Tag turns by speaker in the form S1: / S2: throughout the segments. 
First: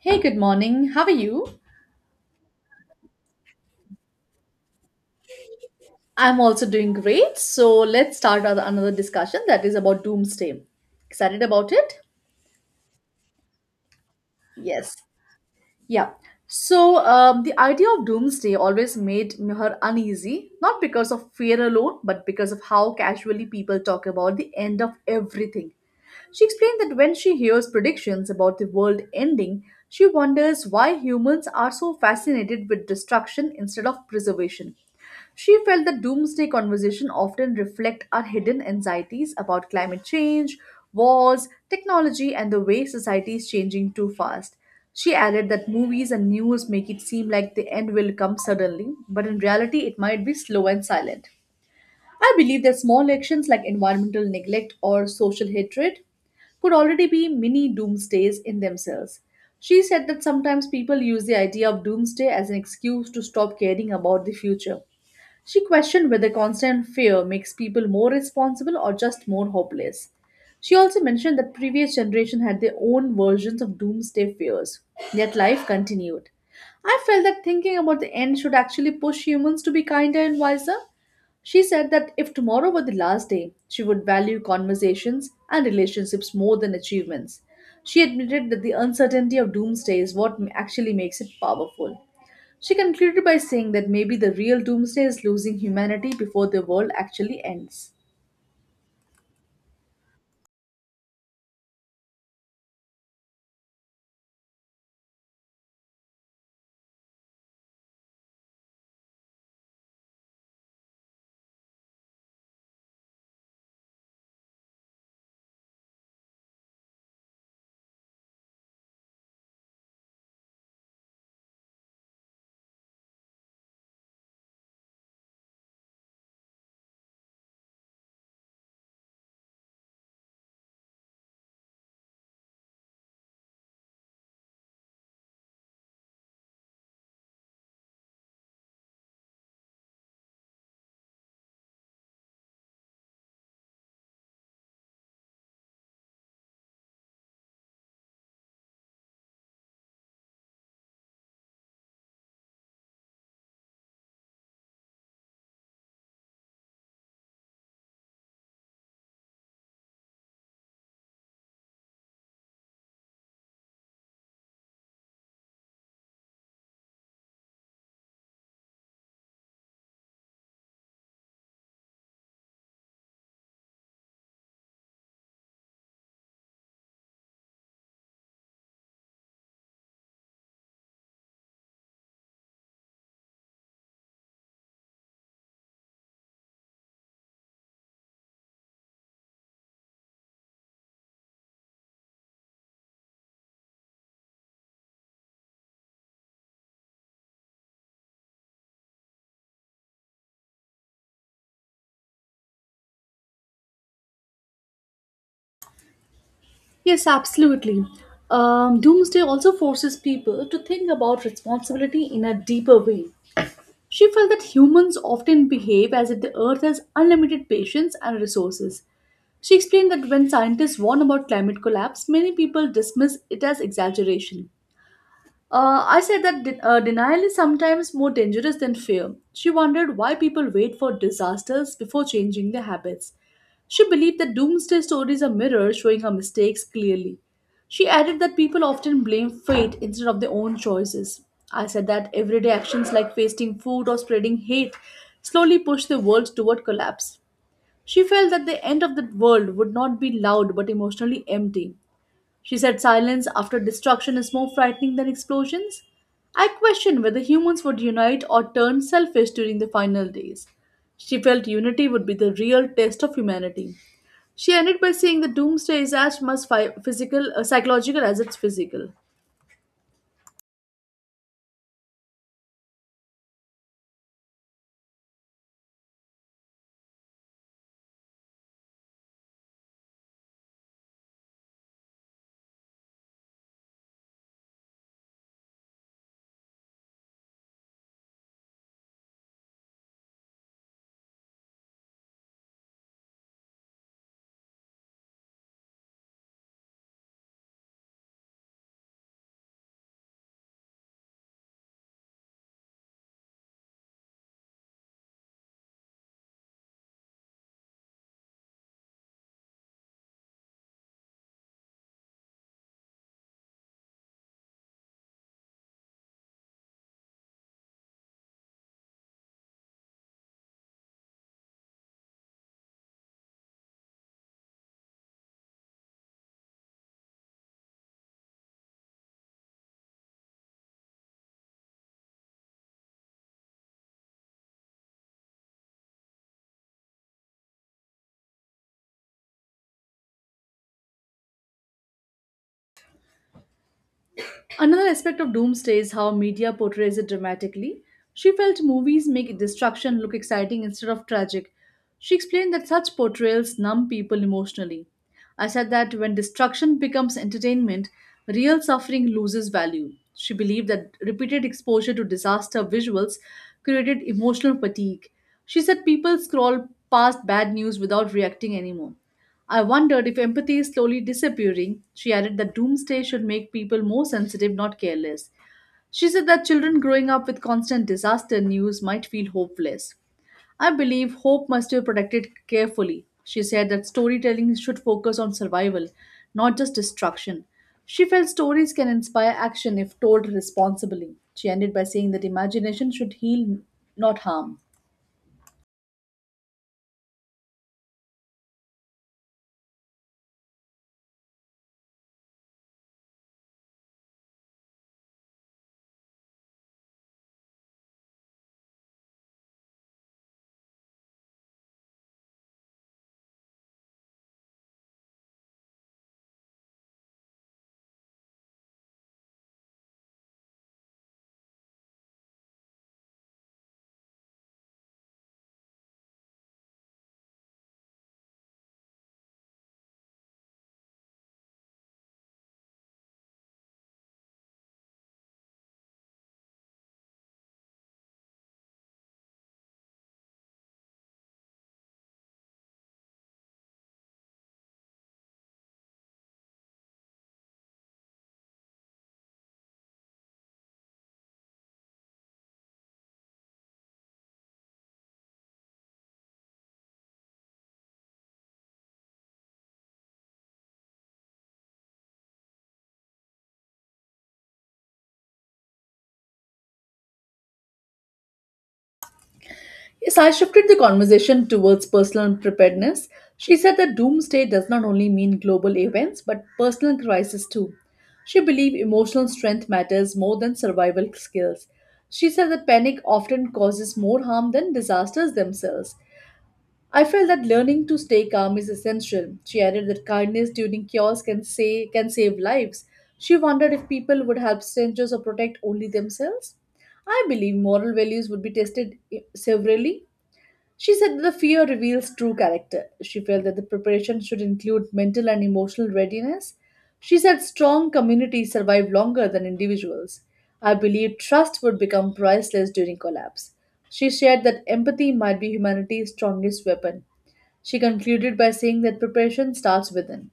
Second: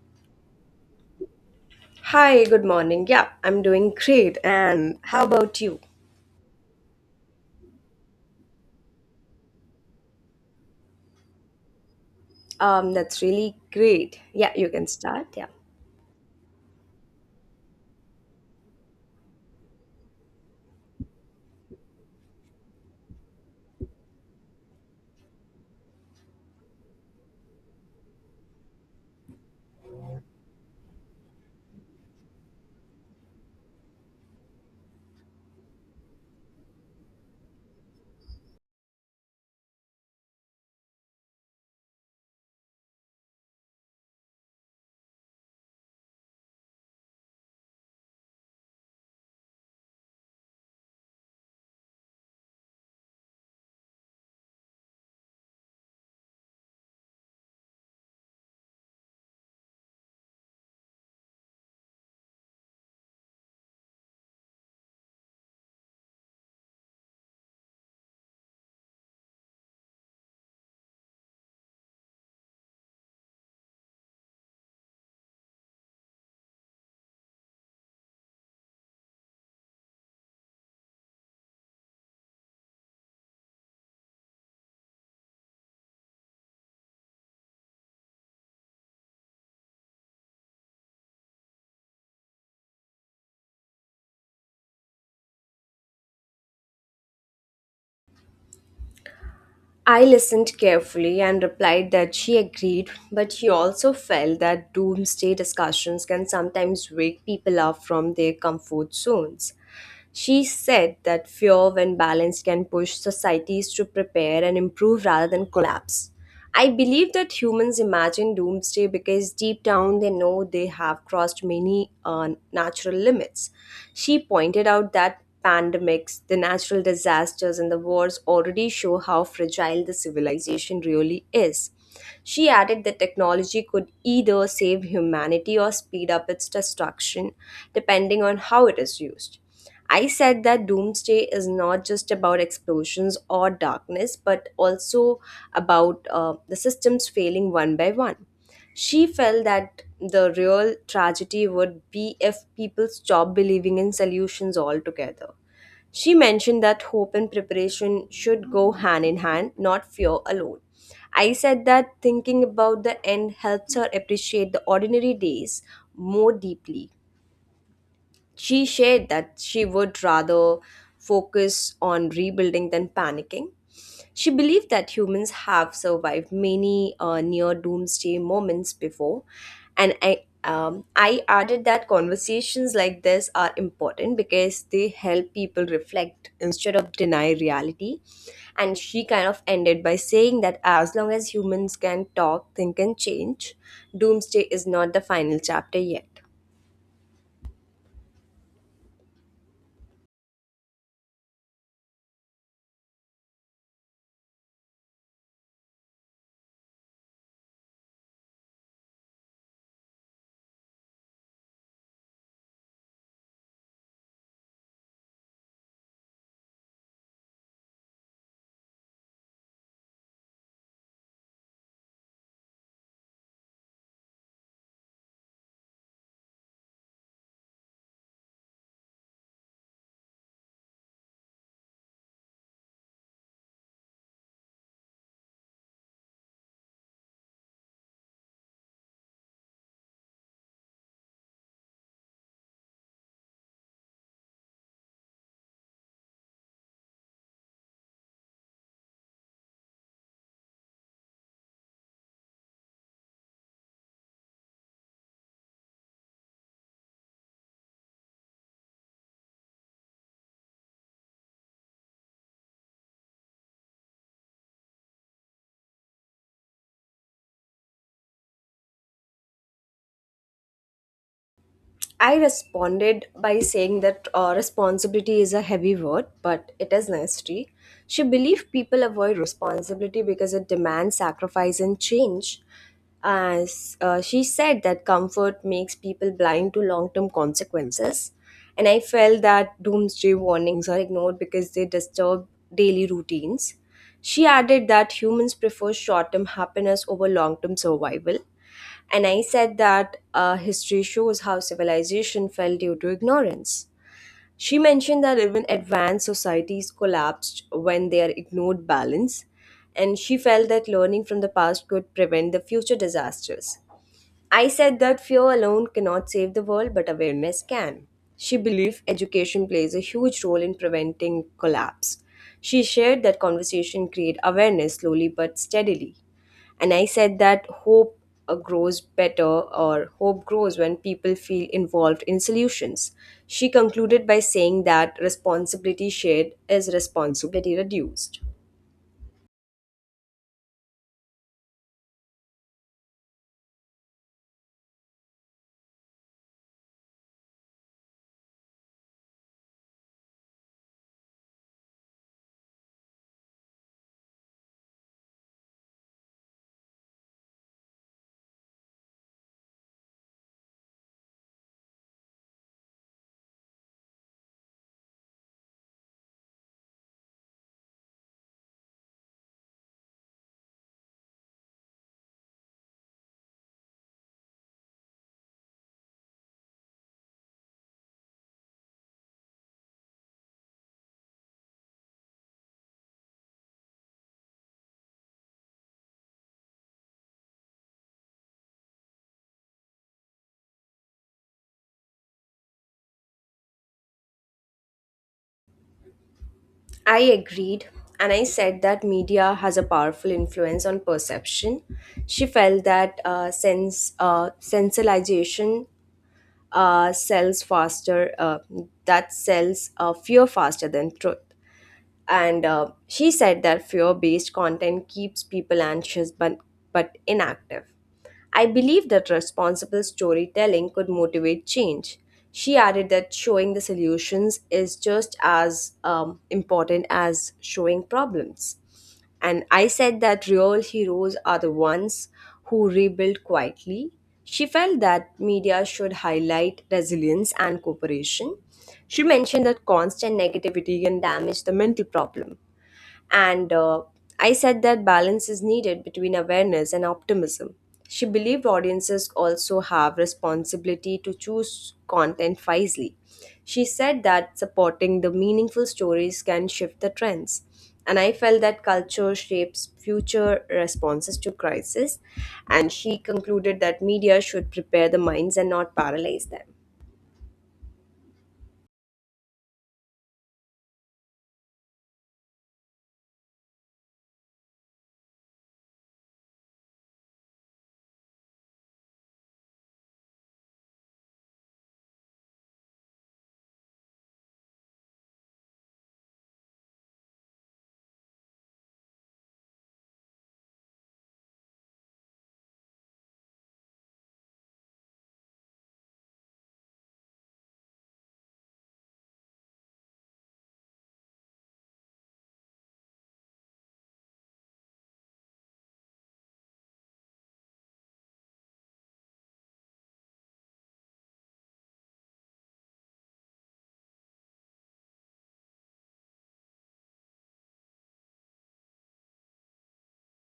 S1: Hey, good morning. How are you?
S2: Hi, good morning. Yeah, I'm doing great. And how about you?
S1: I'm also doing great. So let's start with another discussion that is about doomsday. Excited about it?
S2: That's really great. Yeah, you can
S1: Yes.
S2: start. Yeah.
S1: Yeah. The idea of doomsday always made her uneasy, not because of fear alone, but because of how casually people talk about the end of everything. She explained that when she hears predictions about the world ending, she wonders why humans are so fascinated with destruction instead of preservation. She felt that doomsday conversation often reflect our hidden anxieties about climate change, wars, technology, and the way society is changing too fast. She added that movies and news make it seem like the end will come suddenly, but in reality, it might be slow and silent. I believe that small actions like environmental neglect or social hatred could already be mini doomsdays in themselves. She said that sometimes people use the idea of doomsday as an excuse to stop caring about the future. She questioned whether constant fear makes people more responsible or just more hopeless. She also mentioned that previous generation had their own versions of doomsday fears, yet life continued. I felt that thinking about the end should actually push humans to be kinder and wiser. She said that if tomorrow were the last day, she would value conversations and relationships more than achievements. She admitted that the uncertainty of doomsday is what actually makes it powerful. She concluded by saying that maybe the real doomsday is losing humanity before the world actually ends.
S2: I listened carefully and replied that she agreed, but she also felt that doomsday discussions can sometimes wake people up from their comfort zones. She said that fear, when balanced, can push societies to prepare and improve rather than collapse. I believe that humans imagine doomsday because deep down they know they have crossed many natural limits. She pointed out that pandemics, the natural disasters, and the wars already show how fragile the civilization really is. She added that technology could either save humanity or speed up its destruction, depending on how it is used. I said that doomsday is not just about explosions or darkness, but also about the systems failing one by one. She felt that the real tragedy would be if people stop believing in solutions altogether. She mentioned that hope and preparation should go hand in hand, not fear alone. I said that thinking about the end helps her appreciate the ordinary days more deeply. She shared that she would rather focus on rebuilding than panicking. She believed that humans have survived many near doomsday moments before, and I added that conversations like this are important because they help people reflect instead of deny reality. And she kind of ended by saying that as long as humans can talk, think, and change, doomsday is not the final chapter yet.
S1: Yes, absolutely. Doomsday also forces people to think about responsibility in a deeper way. She felt that humans often behave as if the earth has unlimited patience and resources. She explained that when scientists warn about climate collapse, many people dismiss it as exaggeration. I said that denial is sometimes more dangerous than fear. She wondered why people wait for disasters before changing their habits. She believed that doomsday stories are mirrors showing her mistakes clearly. She added that people often blame fate instead of their own choices. I said that everyday actions like wasting food or spreading hate slowly push the world toward collapse. She felt that the end of the world would not be loud but emotionally empty. She said silence after destruction is more frightening than explosions. I question whether humans would unite or turn selfish during the final days. She felt unity would be the real test of humanity. She ended by saying the doomsday is as much physical, psychological as it's physical.
S2: I responded by saying that responsibility is a heavy word, but it is necessary. She believed people avoid responsibility because it demands sacrifice and change. As she said, that comfort makes people blind to long term consequences. And I felt that doomsday warnings are ignored because they disturb daily routines. She added that humans prefer short term happiness over long term survival, and I said that history shows how civilization fell due to ignorance. She mentioned that even advanced societies collapsed when they are ignored balance, and she felt that learning from the past could prevent the future disasters. I said that fear alone cannot save the world, but awareness can. She believed education plays a huge role in preventing collapse. She shared that conversation create awareness slowly but steadily. And I said that hope grows better, or hope grows when people feel involved in solutions. She concluded by saying that responsibility shared is responsibility reduced.
S1: Another aspect of doomsday is how media portrays it dramatically. She felt movies make destruction look exciting instead of tragic. She explained that such portrayals numb people emotionally. I said that when destruction becomes entertainment, real suffering loses value. She believed that repeated exposure to disaster visuals created emotional fatigue. She said people scroll past bad news without reacting anymore. I wondered if empathy is slowly disappearing. She added that doomsday should make people more sensitive, not careless. She said that children growing up with constant disaster news might feel hopeless. I believe hope must be protected carefully. She said that storytelling should focus on survival, not just destruction. She felt stories can inspire action if told responsibly. She ended by saying that imagination should heal, not harm.
S2: I agreed, and I said that media has a powerful influence on perception. She felt that sense sensationalization sells faster, that sells fear faster than truth. And she said that fear-based content keeps people anxious, but inactive. I believe that responsible storytelling could motivate change. She added that showing the solutions is just as important as showing problems. And I said that real heroes are the ones who rebuild quietly. She felt that media should highlight resilience and cooperation. She mentioned that constant negativity can damage the mental problem. And I said that balance is needed between awareness and optimism. She believed audiences also have responsibility to choose content wisely. She said that supporting the meaningful stories can shift the trends. And I felt that culture shapes future responses to crisis. And she concluded that media should prepare the minds and not paralyze them.
S1: Yes, I shifted the conversation towards personal preparedness. She said that doomsday does not only mean global events but personal crisis too. She believed emotional strength matters more than survival skills. She said that panic often causes more harm than disasters themselves. I felt that learning to stay calm is essential. She added that kindness during chaos can save lives. She wondered if people would help strangers or protect only themselves. I believe moral values would be tested severely. She said the fear reveals true character. She felt that the preparation should include mental and emotional readiness. She said strong communities survive longer than individuals. I believe trust would become priceless during collapse. She shared that empathy might be humanity's strongest weapon. She concluded by saying that preparation starts within.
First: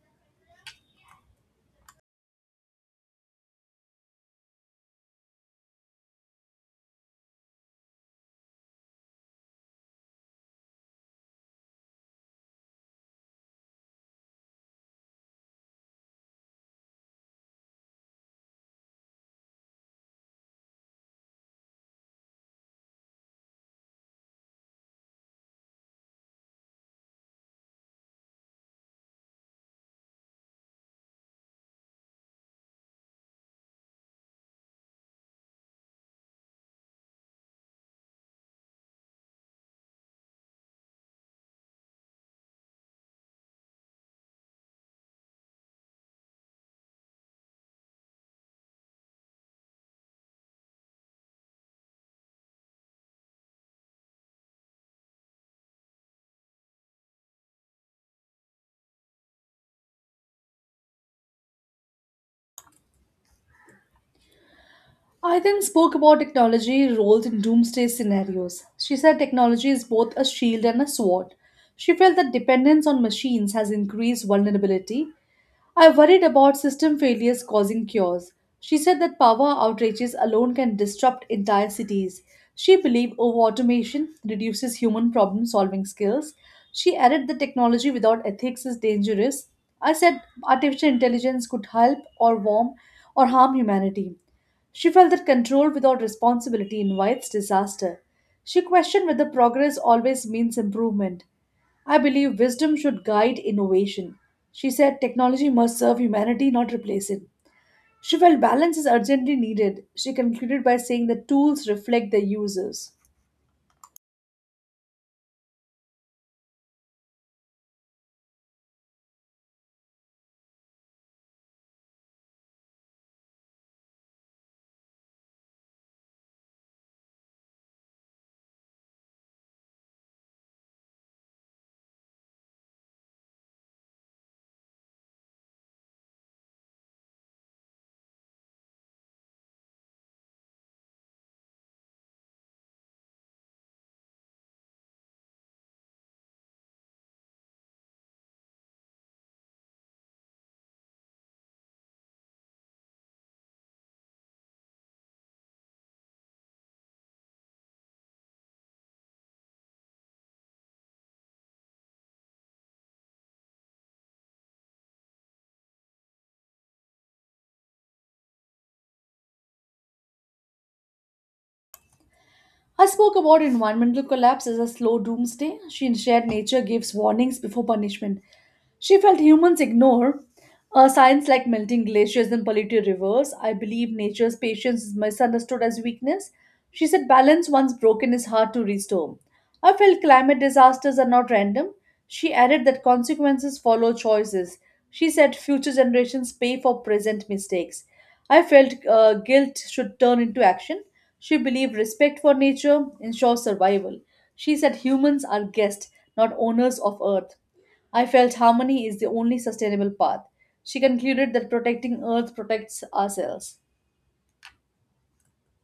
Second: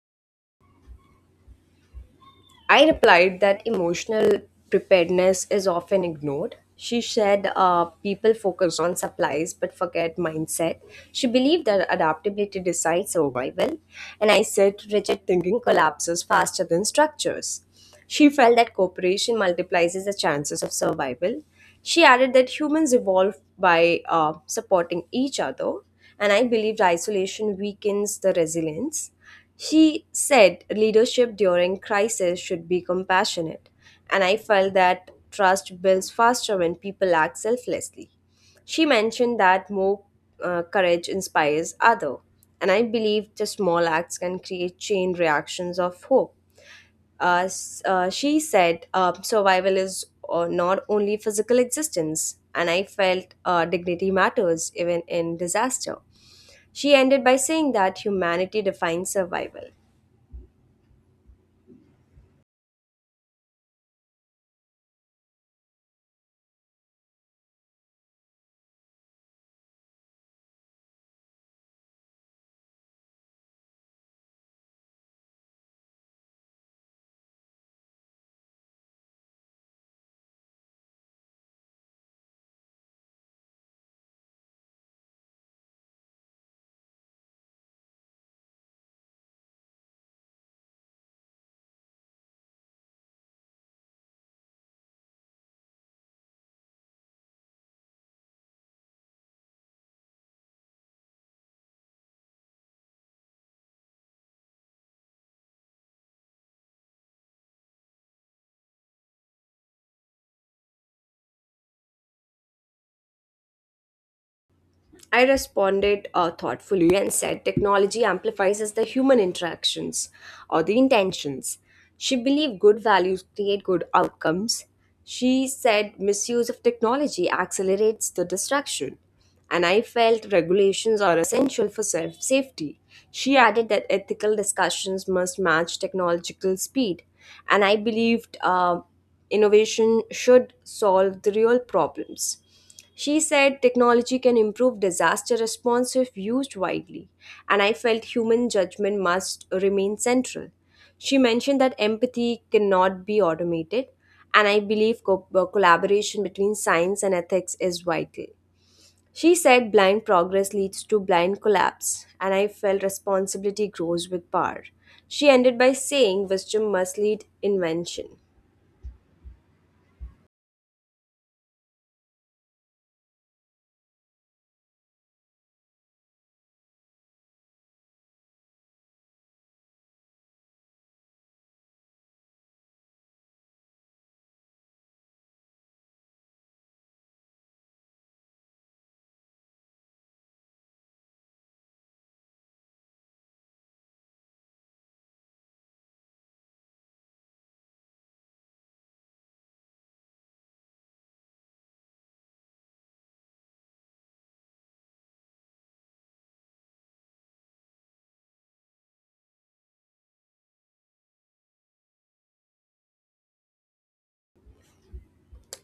S2: I replied that emotional preparedness is often ignored. She said people focus on supplies but forget mindset. She believed that adaptability decides survival, and I said rigid thinking collapses faster than structures. She felt that cooperation multiplies the chances of survival. She added that humans evolve by supporting each other, and I believed isolation weakens the resilience. She said leadership during crisis should be compassionate, and I felt that trust builds faster when people act selflessly. She mentioned that more courage inspires other, and I believe the small acts can create chain reactions of hope. She said survival is not only physical existence, and I felt dignity matters even in disaster. She ended by saying that humanity defines survival.
S1: I then spoke about technology roles in doomsday scenarios. She said technology is both a shield and a sword. She felt that dependence on machines has increased vulnerability. I worried about system failures causing cures. She said that power outages alone can disrupt entire cities. She believed over automation reduces human problem solving skills. She added that technology without ethics is dangerous. I said artificial intelligence could help or warm or harm humanity. She felt that control without responsibility invites disaster. She questioned whether progress always means improvement. I believe wisdom should guide innovation. She said technology must serve humanity, not replace it. She felt balance is urgently needed. She concluded by saying that tools reflect their users.
S2: I responded thoughtfully and said technology amplifies the human interactions or the intentions. She believed good values create good outcomes. She said misuse of technology accelerates the destruction. And I felt regulations are essential for self safety. She added that ethical discussions must match technological speed. And I believed innovation should solve the real problems. She said technology can improve disaster response if used widely, and I felt human judgment must remain central. She mentioned that empathy cannot be automated, and I believe collaboration between science and ethics is vital. She said blind progress leads to blind collapse, and I felt responsibility grows with power. She ended by saying wisdom must lead invention.
S1: I spoke about environmental collapse as a slow doomsday. She shared nature gives warnings before punishment. She felt humans ignore a science like melting glaciers and polluted rivers. I believe nature's patience is misunderstood as weakness. She said balance once broken is hard to restore. I felt climate disasters are not random. She added that consequences follow choices. She said future generations pay for present mistakes. I felt guilt should turn into action. She believed respect for nature ensures survival. She said humans are guests, not owners of earth. I felt harmony is the only sustainable path. She concluded that protecting Earth protects ourselves.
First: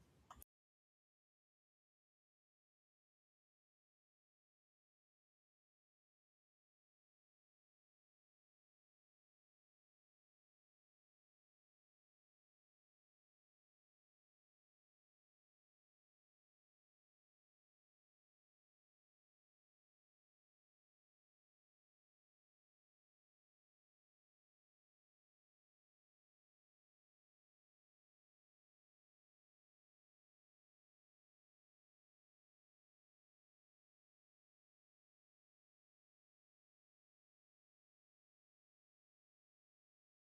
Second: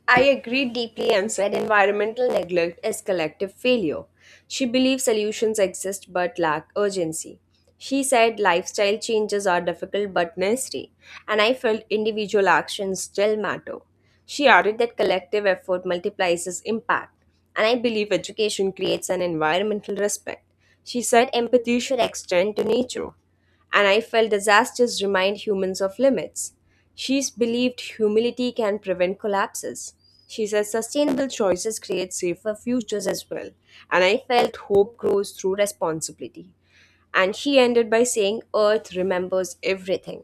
S2: I agree deeply and said environmental neglect is collective failure. She believes solutions exist but lack urgency. She said lifestyle changes are difficult but necessary, and I felt individual actions still matter. She added that collective effort multiplies its impact, and I believe education creates an environmental respect. She said empathy should extend to nature, and I felt disasters remind humans of limits. She's believed humility can prevent collapses. She says sustainable choices create safer futures as well, and I felt hope grows through responsibility. And she ended by saying, "Earth remembers everything."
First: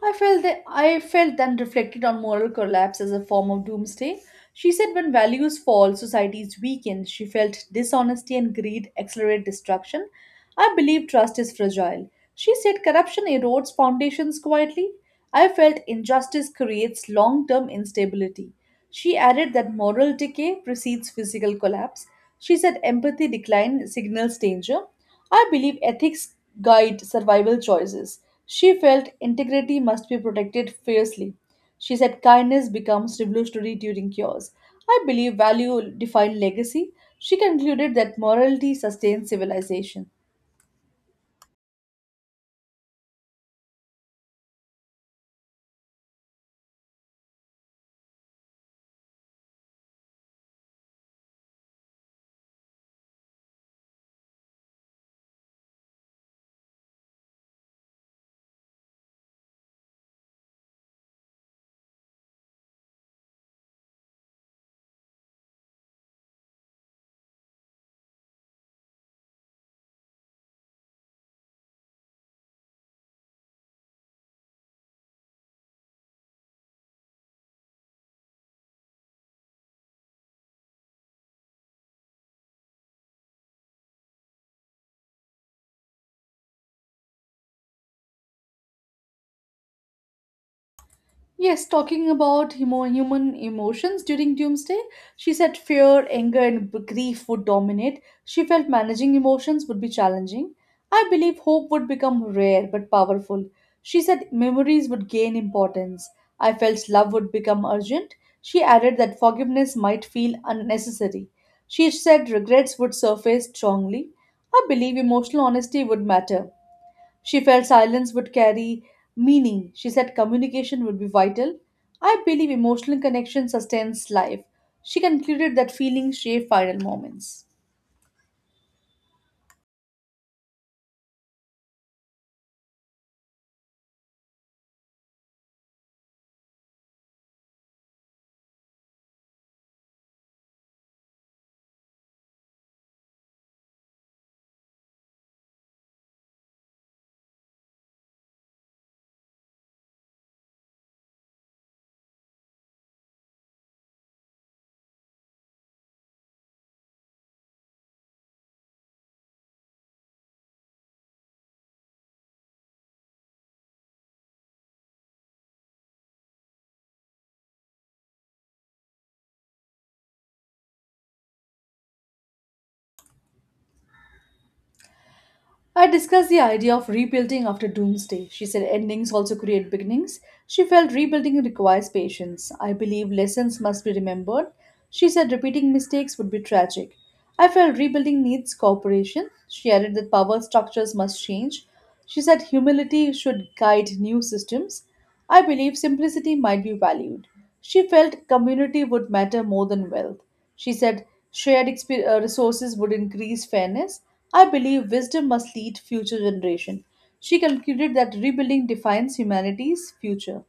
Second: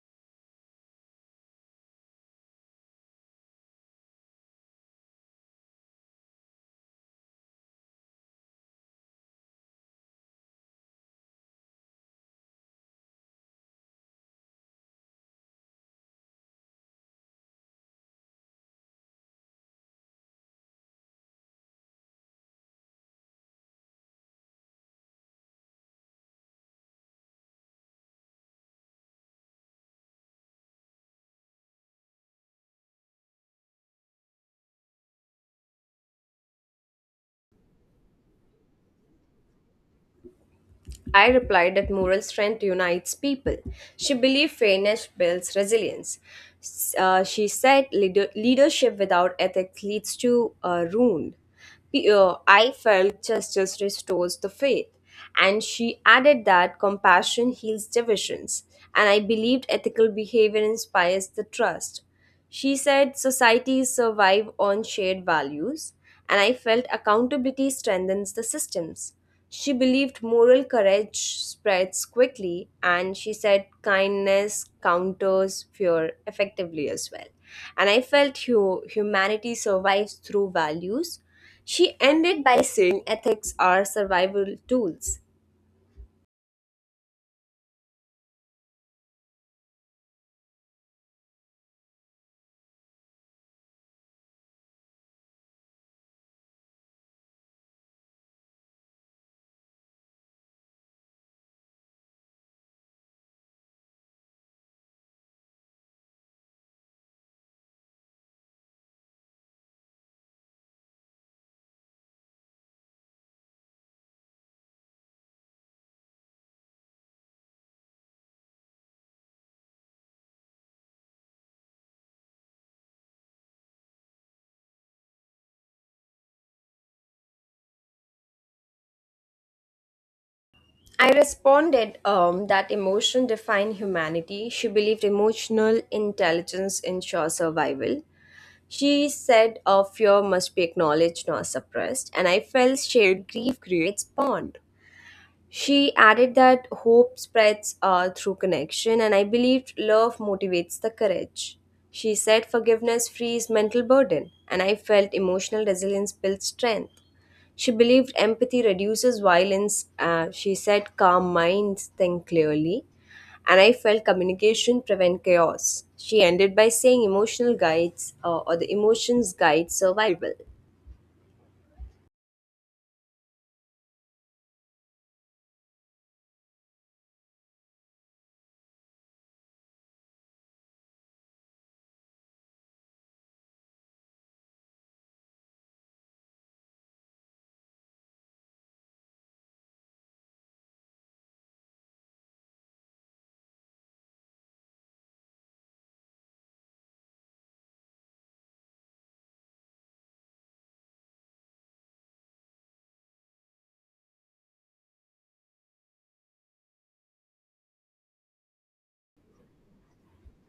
S1: I felt then reflected on moral collapse as a form of doomsday. She said when values fall, societies weaken. She felt dishonesty and greed accelerate destruction. I believe trust is fragile. She said corruption erodes foundations quietly. I felt injustice creates long term instability. She added that moral decay precedes physical collapse. She said empathy decline signals danger. I believe ethics guide survival choices. She felt integrity must be protected fiercely. She said kindness becomes revolutionary during cures. I believe value define legacy. She concluded that morality sustains civilization.
S2: I replied that moral strength unites people. She believed fairness builds resilience. She said leadership without ethics leads to ruin. I felt justice restores the faith. And she added that compassion heals divisions. And I believed ethical behavior inspires the trust. She said societies survive on shared values, and I felt accountability strengthens the systems. She believed moral courage spreads quickly, and she said kindness counters fear effectively as well. And I felt humanity survives through values. She ended by saying ethics are survival tools.
S1: Yes, talking about human emotions during doomsday, she said fear, anger, and grief would dominate. She felt managing emotions would be challenging. I believe hope would become rare but powerful. She said memories would gain importance. I felt love would become urgent. She added that forgiveness might feel unnecessary. She said regrets would surface strongly. I believe emotional honesty would matter. She felt silence would carry meaning. She said communication would be vital. I believe emotional connection sustains life. She concluded that feelings shape final moments.
S2: I responded that emotion define humanity. She believed emotional intelligence ensures survival. She said fear must be acknowledged, not suppressed, and I felt shared grief creates bond. She added that hope spreads through connection, and I believed love motivates the courage. She said forgiveness frees mental burden, and I felt emotional resilience builds strength. She believed empathy reduces violence. She said calm minds think clearly, and I felt communication prevent chaos. She ended by saying emotional guides or the emotions guide survival.
S1: I discussed the idea of rebuilding after doomsday. She said endings also create beginnings. She felt rebuilding requires patience. I believe lessons must be remembered. She said repeating mistakes would be tragic. I felt rebuilding needs cooperation. She added that power structures must change. She said humility should guide new systems. I believe simplicity might be valued. She felt community would matter more than wealth. She said shared resources would increase fairness. I believe wisdom must lead future generation. She concluded that rebuilding defines humanity's future.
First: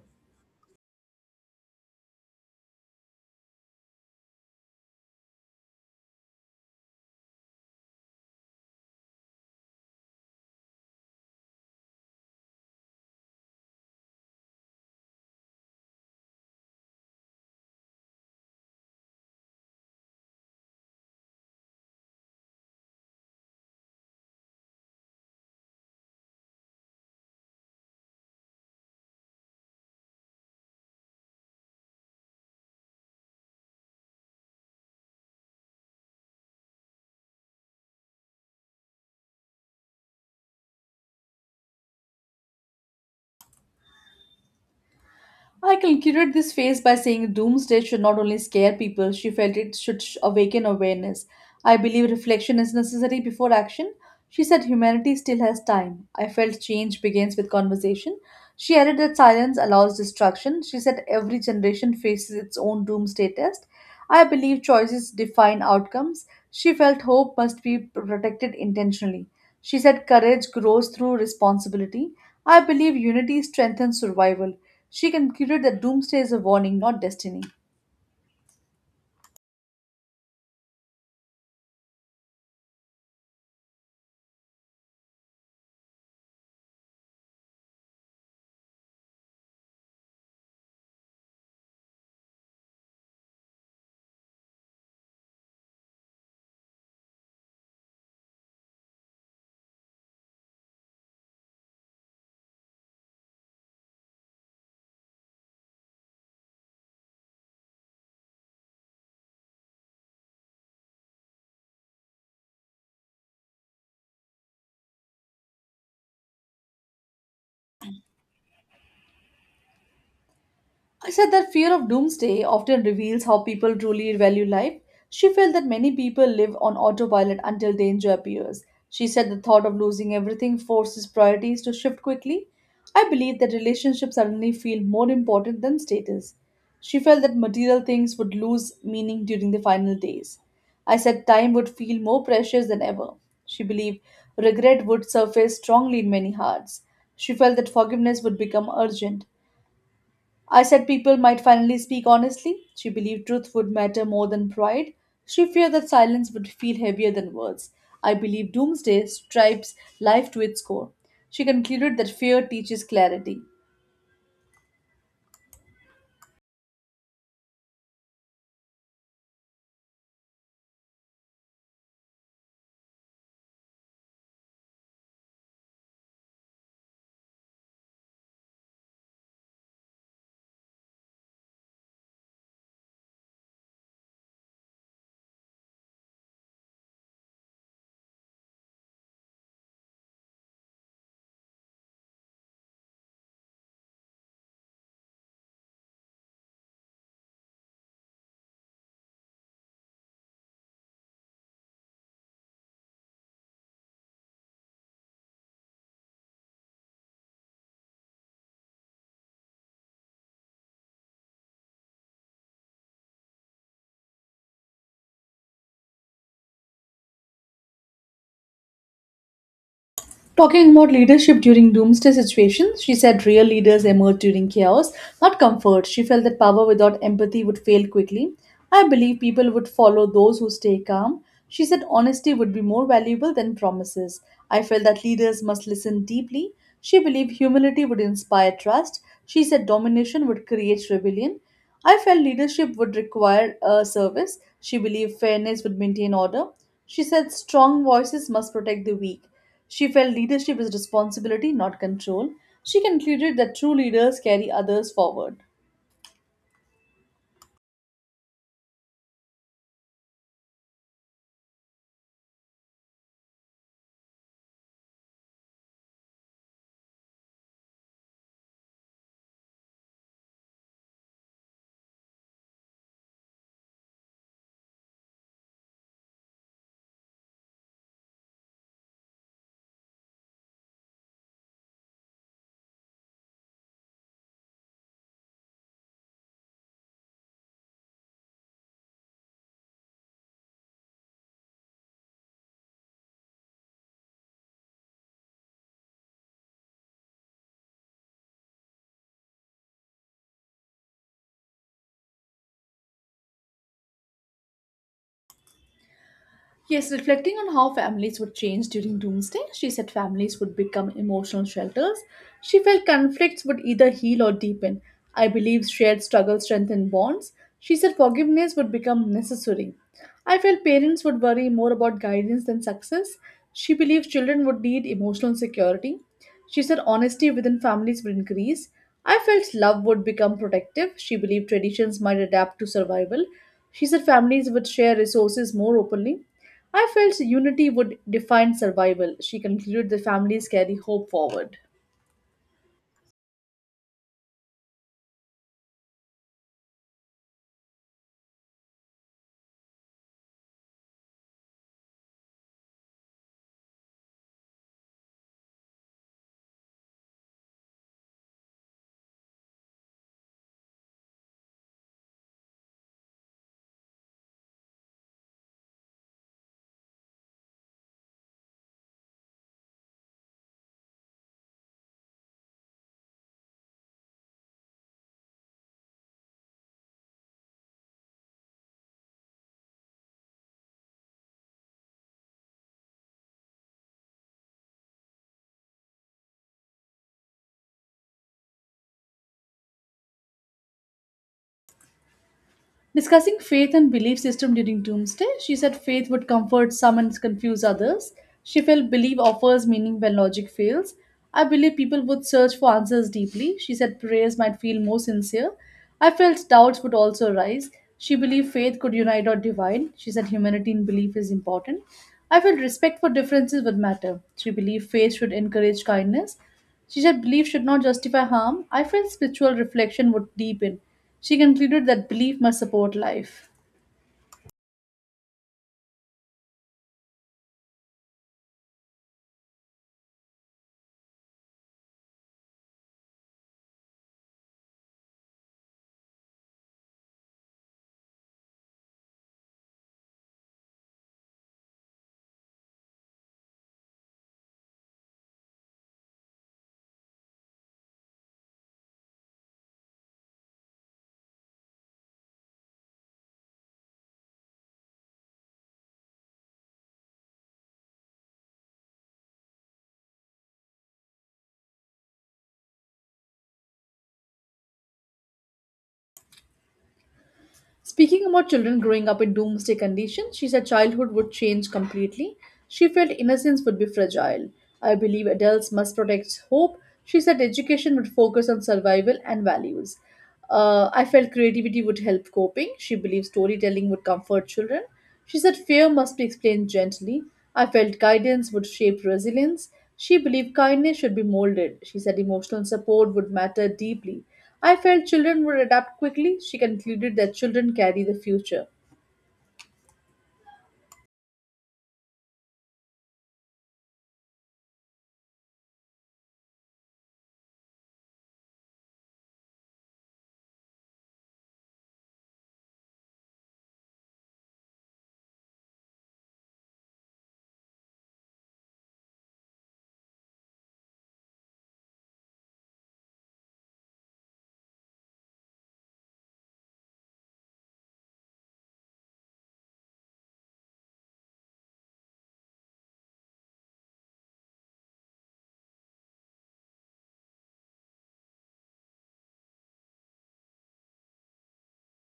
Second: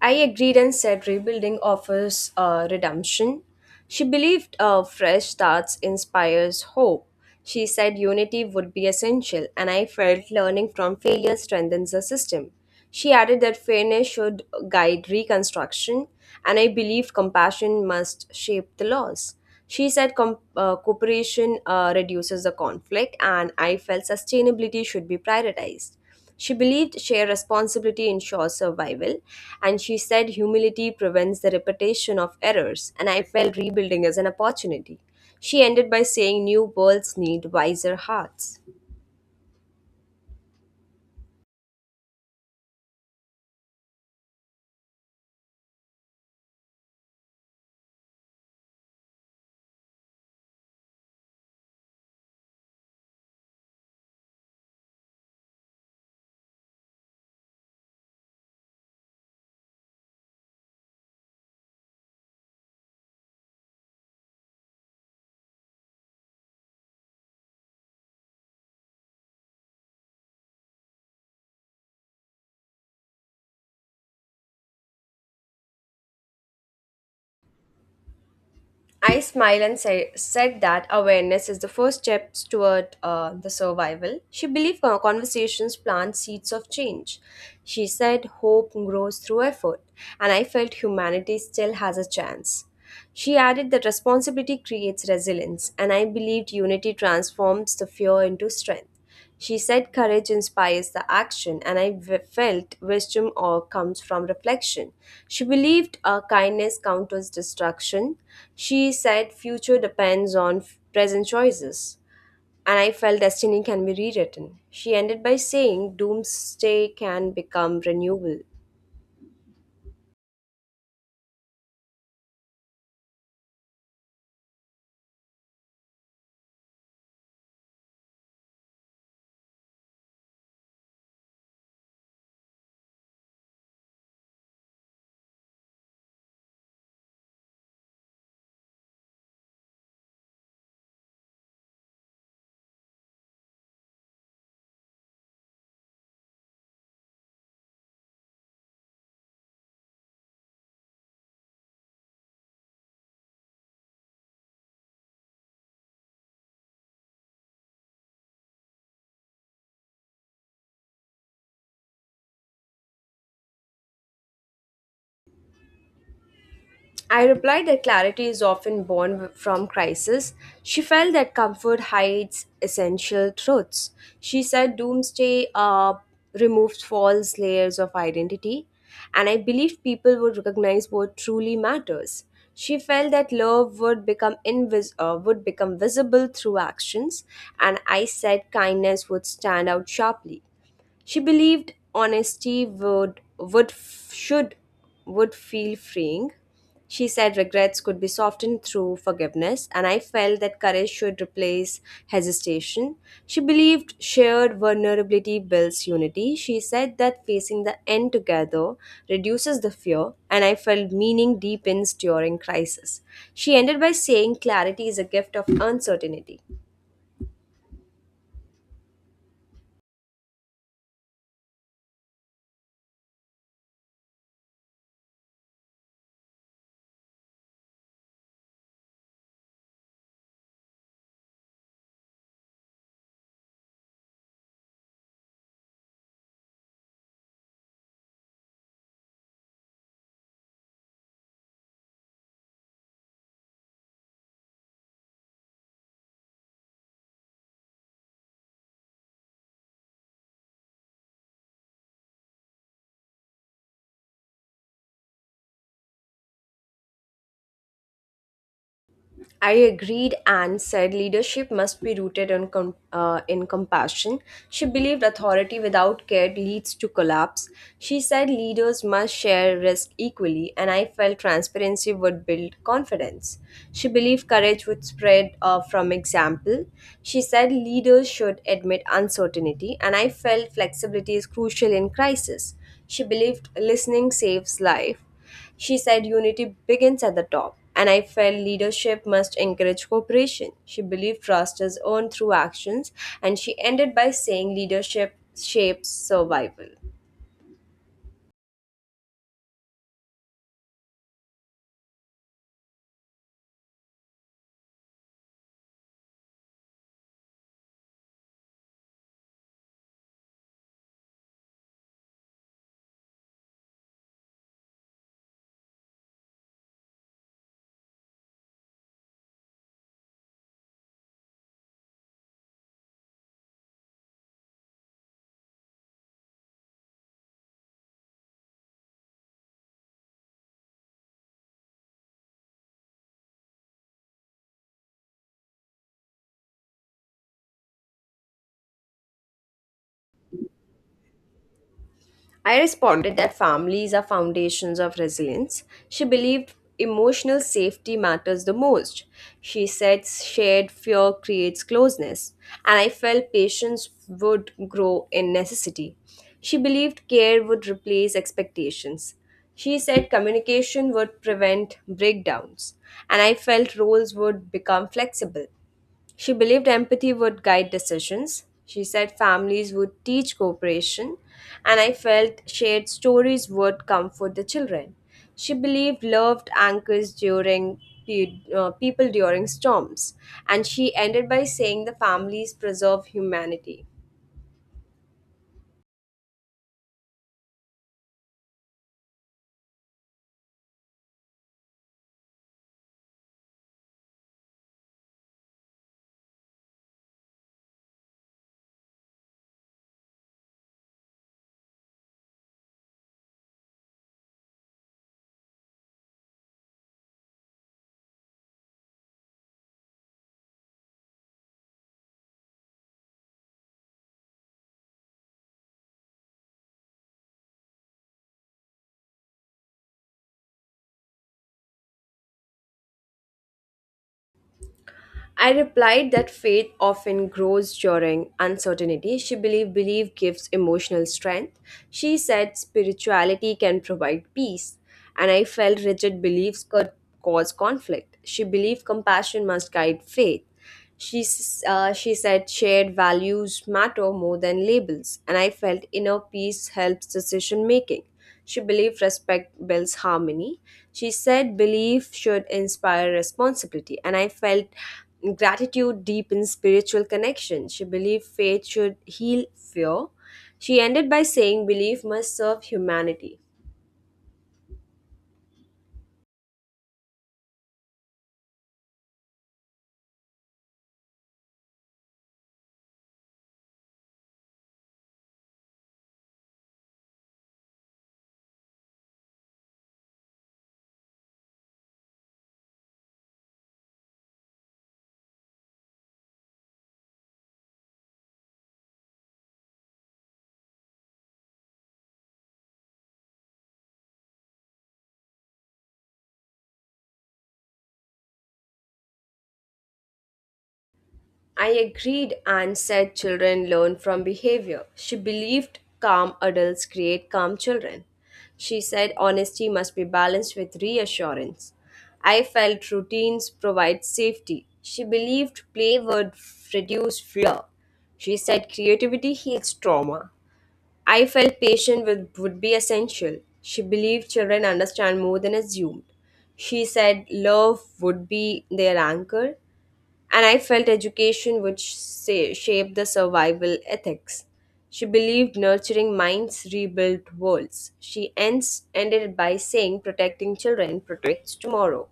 S2: I agreed and said rebuilding offers redemption. She believed fresh starts inspires hope. She said unity would be essential, and I felt learning from failure strengthens the system. She added that fairness should guide reconstruction, and I believe compassion must shape the laws. She said cooperation reduces the conflict, and I felt sustainability should be prioritized. She believed shared responsibility ensures survival, and she said humility prevents the repetition of errors, and I felt rebuilding as an opportunity. She ended by saying new worlds need wiser hearts.
S1: I concluded this phase by saying doomsday should not only scare people. She felt it should awaken awareness. I believe reflection is necessary before action. She said humanity still has time. I felt change begins with conversation. She added that silence allows destruction. She said every generation faces its own doomsday test. I believe choices define outcomes. She felt hope must be protected intentionally. She said courage grows through responsibility. I believe unity strengthens survival. She concluded that doomsday is a warning, not destiny.
S2: I smiled and said that awareness is the first step toward the survival. She believed conversations plant seeds of change. She said hope grows through effort, and I felt humanity still has a chance. She added that responsibility creates resilience, and I believed unity transforms the fear into strength. She said courage inspires the action, and felt wisdom or comes from reflection. She believed kindness counters destruction. She said future depends on present choices, and I felt destiny can be rewritten. She ended by saying doomsday can become renewable.
S1: I said that fear of doomsday often reveals how people truly value life. She felt that many people live on autopilot until danger appears. She said the thought of losing everything forces priorities to shift quickly. I believe that relationships suddenly feel more important than status. She felt that material things would lose meaning during the final days. I said time would feel more precious than ever. She believed regret would surface strongly in many hearts. She felt that forgiveness would become urgent. I said people might finally speak honestly. She believed truth would matter more than pride. She feared that silence would feel heavier than words. I believe doomsday stripes life to its core. She concluded that fear teaches clarity.
S2: I replied that clarity is often born from crisis. She felt that comfort hides essential truths. She said doomsday removes false layers of identity, and I believed people would recognize what truly matters. She felt that love would become would become visible through actions, and I said kindness would stand out sharply. She believed honesty would should would feel freeing. She said regrets could be softened through forgiveness, and I felt that courage should replace hesitation. She believed shared vulnerability builds unity. She said that facing the end together reduces the fear, and I felt meaning deepens during crisis. She ended by saying clarity is a gift of uncertainty.
S1: Talking about leadership during doomsday situations, she said real leaders emerge during chaos, not comfort. She felt that power without empathy would fail quickly. I believe people would follow those who stay calm. She said honesty would be more valuable than promises. I felt that leaders must listen deeply. She believed humility would inspire trust. She said domination would create rebellion. I felt leadership would require a service. She believed fairness would maintain order. She said strong voices must protect the weak. She felt leadership is responsibility, not control. She concluded that true leaders carry others forward.
S2: I agreed and said leadership must be rooted in compassion. She believed authority without care leads to collapse. She said leaders must share risk equally, and I felt transparency would build confidence. She believed courage would spread from example. She said leaders should admit uncertainty, and I felt flexibility is crucial in crisis. She believed listening saves life. She said unity begins at the top, and I felt leadership must encourage cooperation. She believed trust is earned through actions, and she ended by saying leadership shapes survival.
S1: Yes, reflecting on how families would change during doomsday, she said families would become emotional shelters. She felt conflicts would either heal or deepen. I believe shared struggle strengthened bonds. She said forgiveness would become necessary. I felt parents would worry more about guidance than success. She believes children would need emotional security. She said honesty within families would increase. I felt love would become protective. She believed traditions might adapt to survival. She said families would share resources more openly. I felt unity would define survival. She concluded the family's carry hope forward.
S2: I responded that families are foundations of resilience. She believed emotional safety matters the most. She said shared fear creates closeness, and I felt patience would grow in necessity. She believed care would replace expectations. She said communication would prevent breakdowns, and I felt roles would become flexible. She believed empathy would guide decisions. She said families would teach cooperation, and I felt shared stories would comfort the children. She believed loved anchors during people during storms, and she ended by saying the families preserve humanity.
S1: Discussing faith and belief system during Doomsday, she said faith would comfort some and confuse others. She felt belief offers meaning when logic fails. I believe people would search for answers deeply. She said prayers might feel more sincere. I felt doubts would also arise. She believed faith could unite or divide. She said humanity in belief is important. I felt respect for differences would matter. She believed faith should encourage kindness. She said belief should not justify harm. I felt spiritual reflection would deepen. She concluded that belief must support life.
S2: I replied that faith often grows during uncertainty. She believed belief gives emotional strength. She said spirituality can provide peace, and I felt rigid beliefs could cause conflict. She believed compassion must guide faith. She said shared values matter more than labels, and I felt inner peace helps decision making. She believed respect builds harmony. She said belief should inspire responsibility, and I felt gratitude deepens spiritual connection. She believed faith should heal fear. She ended by saying belief must serve humanity.
S1: Speaking about children growing up in doomsday conditions, she said childhood would change completely. She felt innocence would be fragile. I believe adults must protect hope. She said education would focus on survival and values. I felt creativity would help coping. She believed storytelling would comfort children. She said fear must be explained gently. I felt guidance would shape resilience. She believed kindness should be molded. She said emotional support would matter deeply. I felt children would adapt quickly. She concluded that children carry the future.
S2: I agreed and said children learn from behavior. She believed calm adults create calm children. She said honesty must be balanced with reassurance. I felt routines provide safety. She believed play would reduce fear. She said creativity heals trauma. I felt patience would be essential. She believed children understand more than assumed. She said love would be their anchor, and I felt education would shape the survival ethics. She believed nurturing minds rebuilt worlds. She ends ended by saying protecting children protects tomorrow.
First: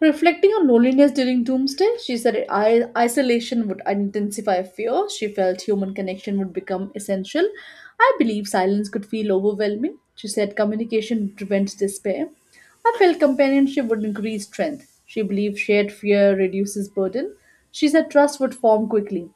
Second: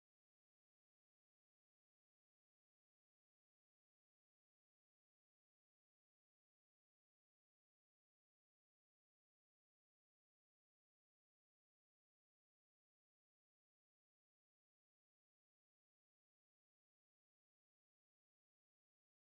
S1: Reflecting on loneliness during Doomsday, she said isolation would intensify fear. She felt human connection would become essential. I believe silence could feel overwhelming. She said communication prevents despair. I felt companionship would increase strength. She believed shared fear reduces burden. She said trust would form quickly.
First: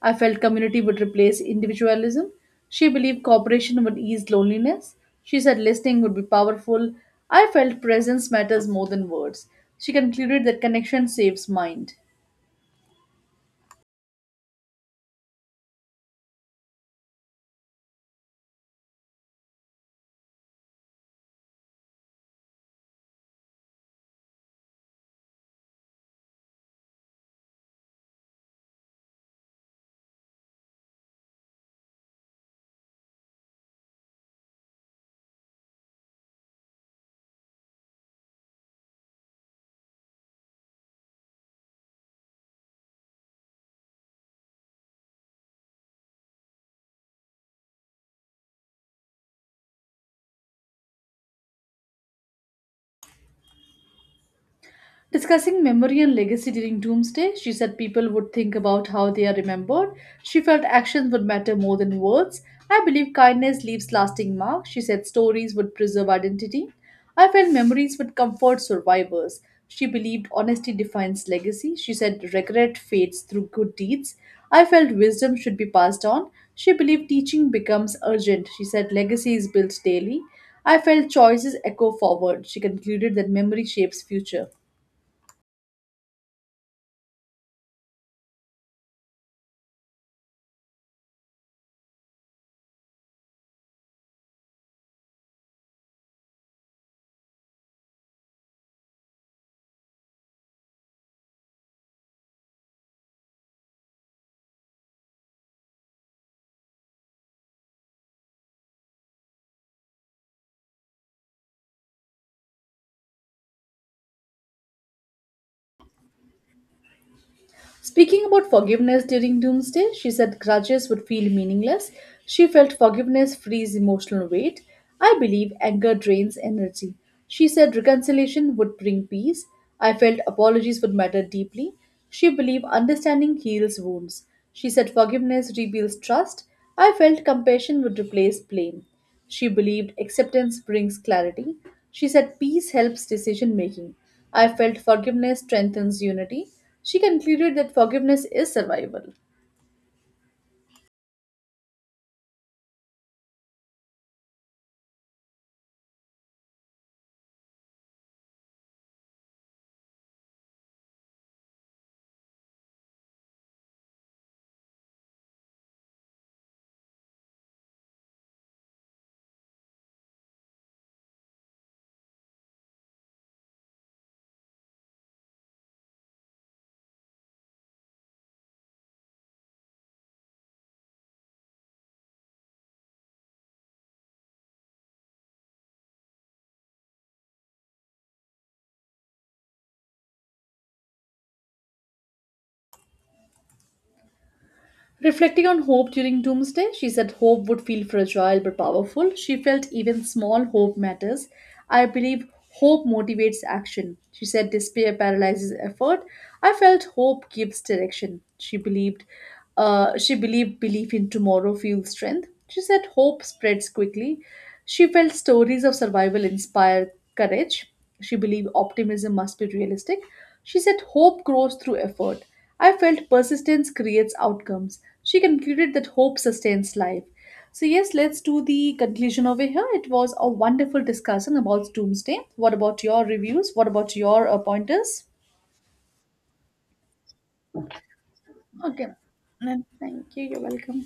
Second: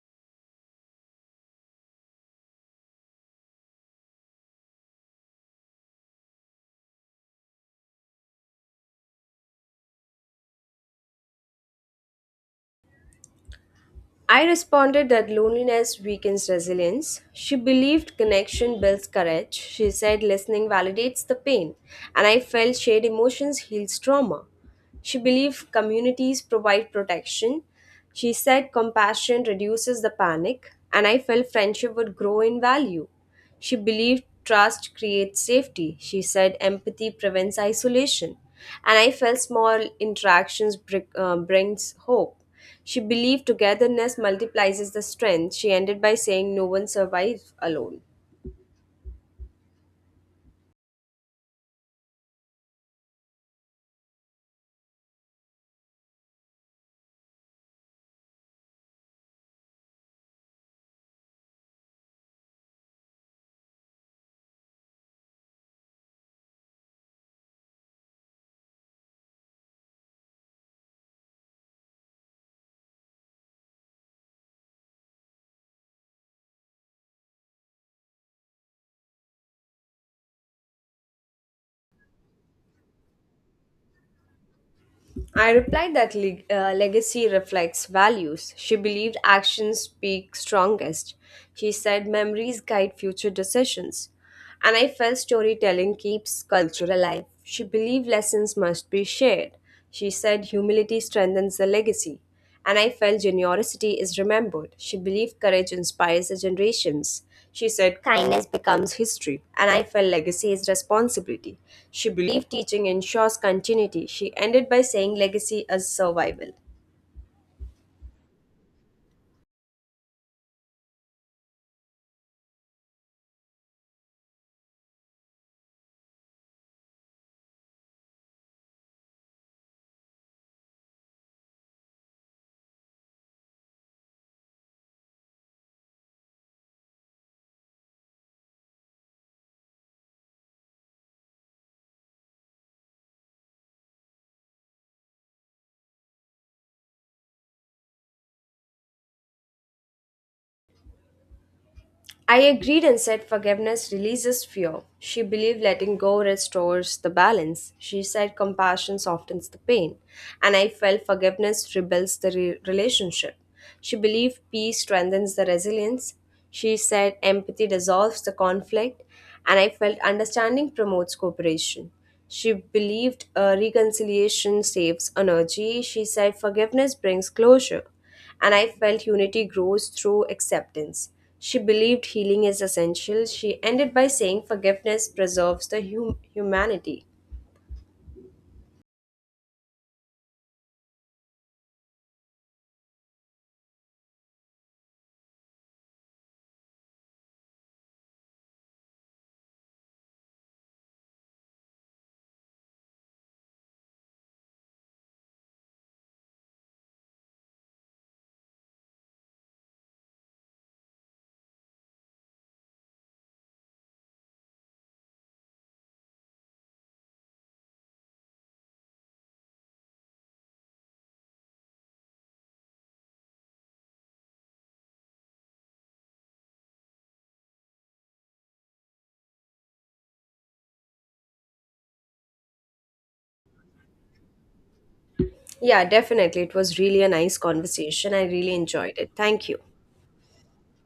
S1: I felt community would replace individualism. She believed cooperation would ease loneliness. She said listening would be powerful. I felt presence matters more than words. She concluded that connection saves mind.
S2: I responded that loneliness weakens resilience. She believed connection builds courage. She said listening validates the pain, and I felt shared emotions heals trauma. She believed communities provide protection. She said compassion reduces the panic, and I felt friendship would grow in value. She believed trust creates safety. She said empathy prevents isolation, and I felt small interactions brings hope. She believed togetherness multiplies the strength. She ended by saying, "No one survives alone."
S1: Discussing memory and legacy during Doomsday, she said people would think about how they are remembered. She felt actions would matter more than words. I believe kindness leaves lasting marks. She said stories would preserve identity. I felt memories would comfort survivors. She believed honesty defines legacy. She said regret fades through good deeds. I felt wisdom should be passed on. She believed teaching becomes urgent. She said legacy is built daily. I felt choices echo forward. She concluded that memory shapes future.
S2: I replied that legacy reflects values. She believed actions speak strongest. She said memories guide future decisions. And I felt storytelling keeps culture alive. She believed lessons must be shared. She said humility strengthens the legacy. And I felt generosity is remembered. She believed courage inspires the generations. She said kindness becomes history. And I felt legacy is responsibility. She believed teaching ensures continuity. She ended by saying legacy is survival.
S1: Speaking about forgiveness during Doomsday, she said grudges would feel meaningless. She felt forgiveness frees emotional weight. I believe anger drains energy. She said reconciliation would bring peace. I felt apologies would matter deeply. She believed understanding heals wounds. She said forgiveness rebuilds trust. I felt compassion would replace blame. She believed acceptance brings clarity. She said peace helps decision making. I felt forgiveness strengthens unity. She concluded that forgiveness is survival.
S2: I agreed and said forgiveness releases fear. She believed letting go restores the balance. She said compassion softens the pain. And I felt forgiveness rebels the relationship. She believed peace strengthens the resilience. She said empathy dissolves the conflict. And I felt understanding promotes cooperation. She believed reconciliation saves energy. She said forgiveness brings closure, and I felt unity grows through acceptance. She believed healing is essential. She ended by saying forgiveness preserves the humanity.
S1: Reflecting on hope during Doomsday, she said hope would feel fragile but powerful. She felt even small hope matters. I believe hope motivates action. She said despair paralyzes effort. I felt hope gives direction. She believed belief in tomorrow fuels strength. She said hope spreads quickly. She felt stories of survival inspire courage. She believed optimism must be realistic. She said hope grows through effort. I felt persistence creates outcomes. She concluded that hope sustains life. So, yes, let's do the conclusion over here. It was a wonderful discussion about doomsday. What about your reviews? What about your pointers?
S2: Yeah, definitely. It was really a nice conversation. I really
S1: Okay.
S2: enjoyed it. Thank you.
S1: No, thank you. You're welcome.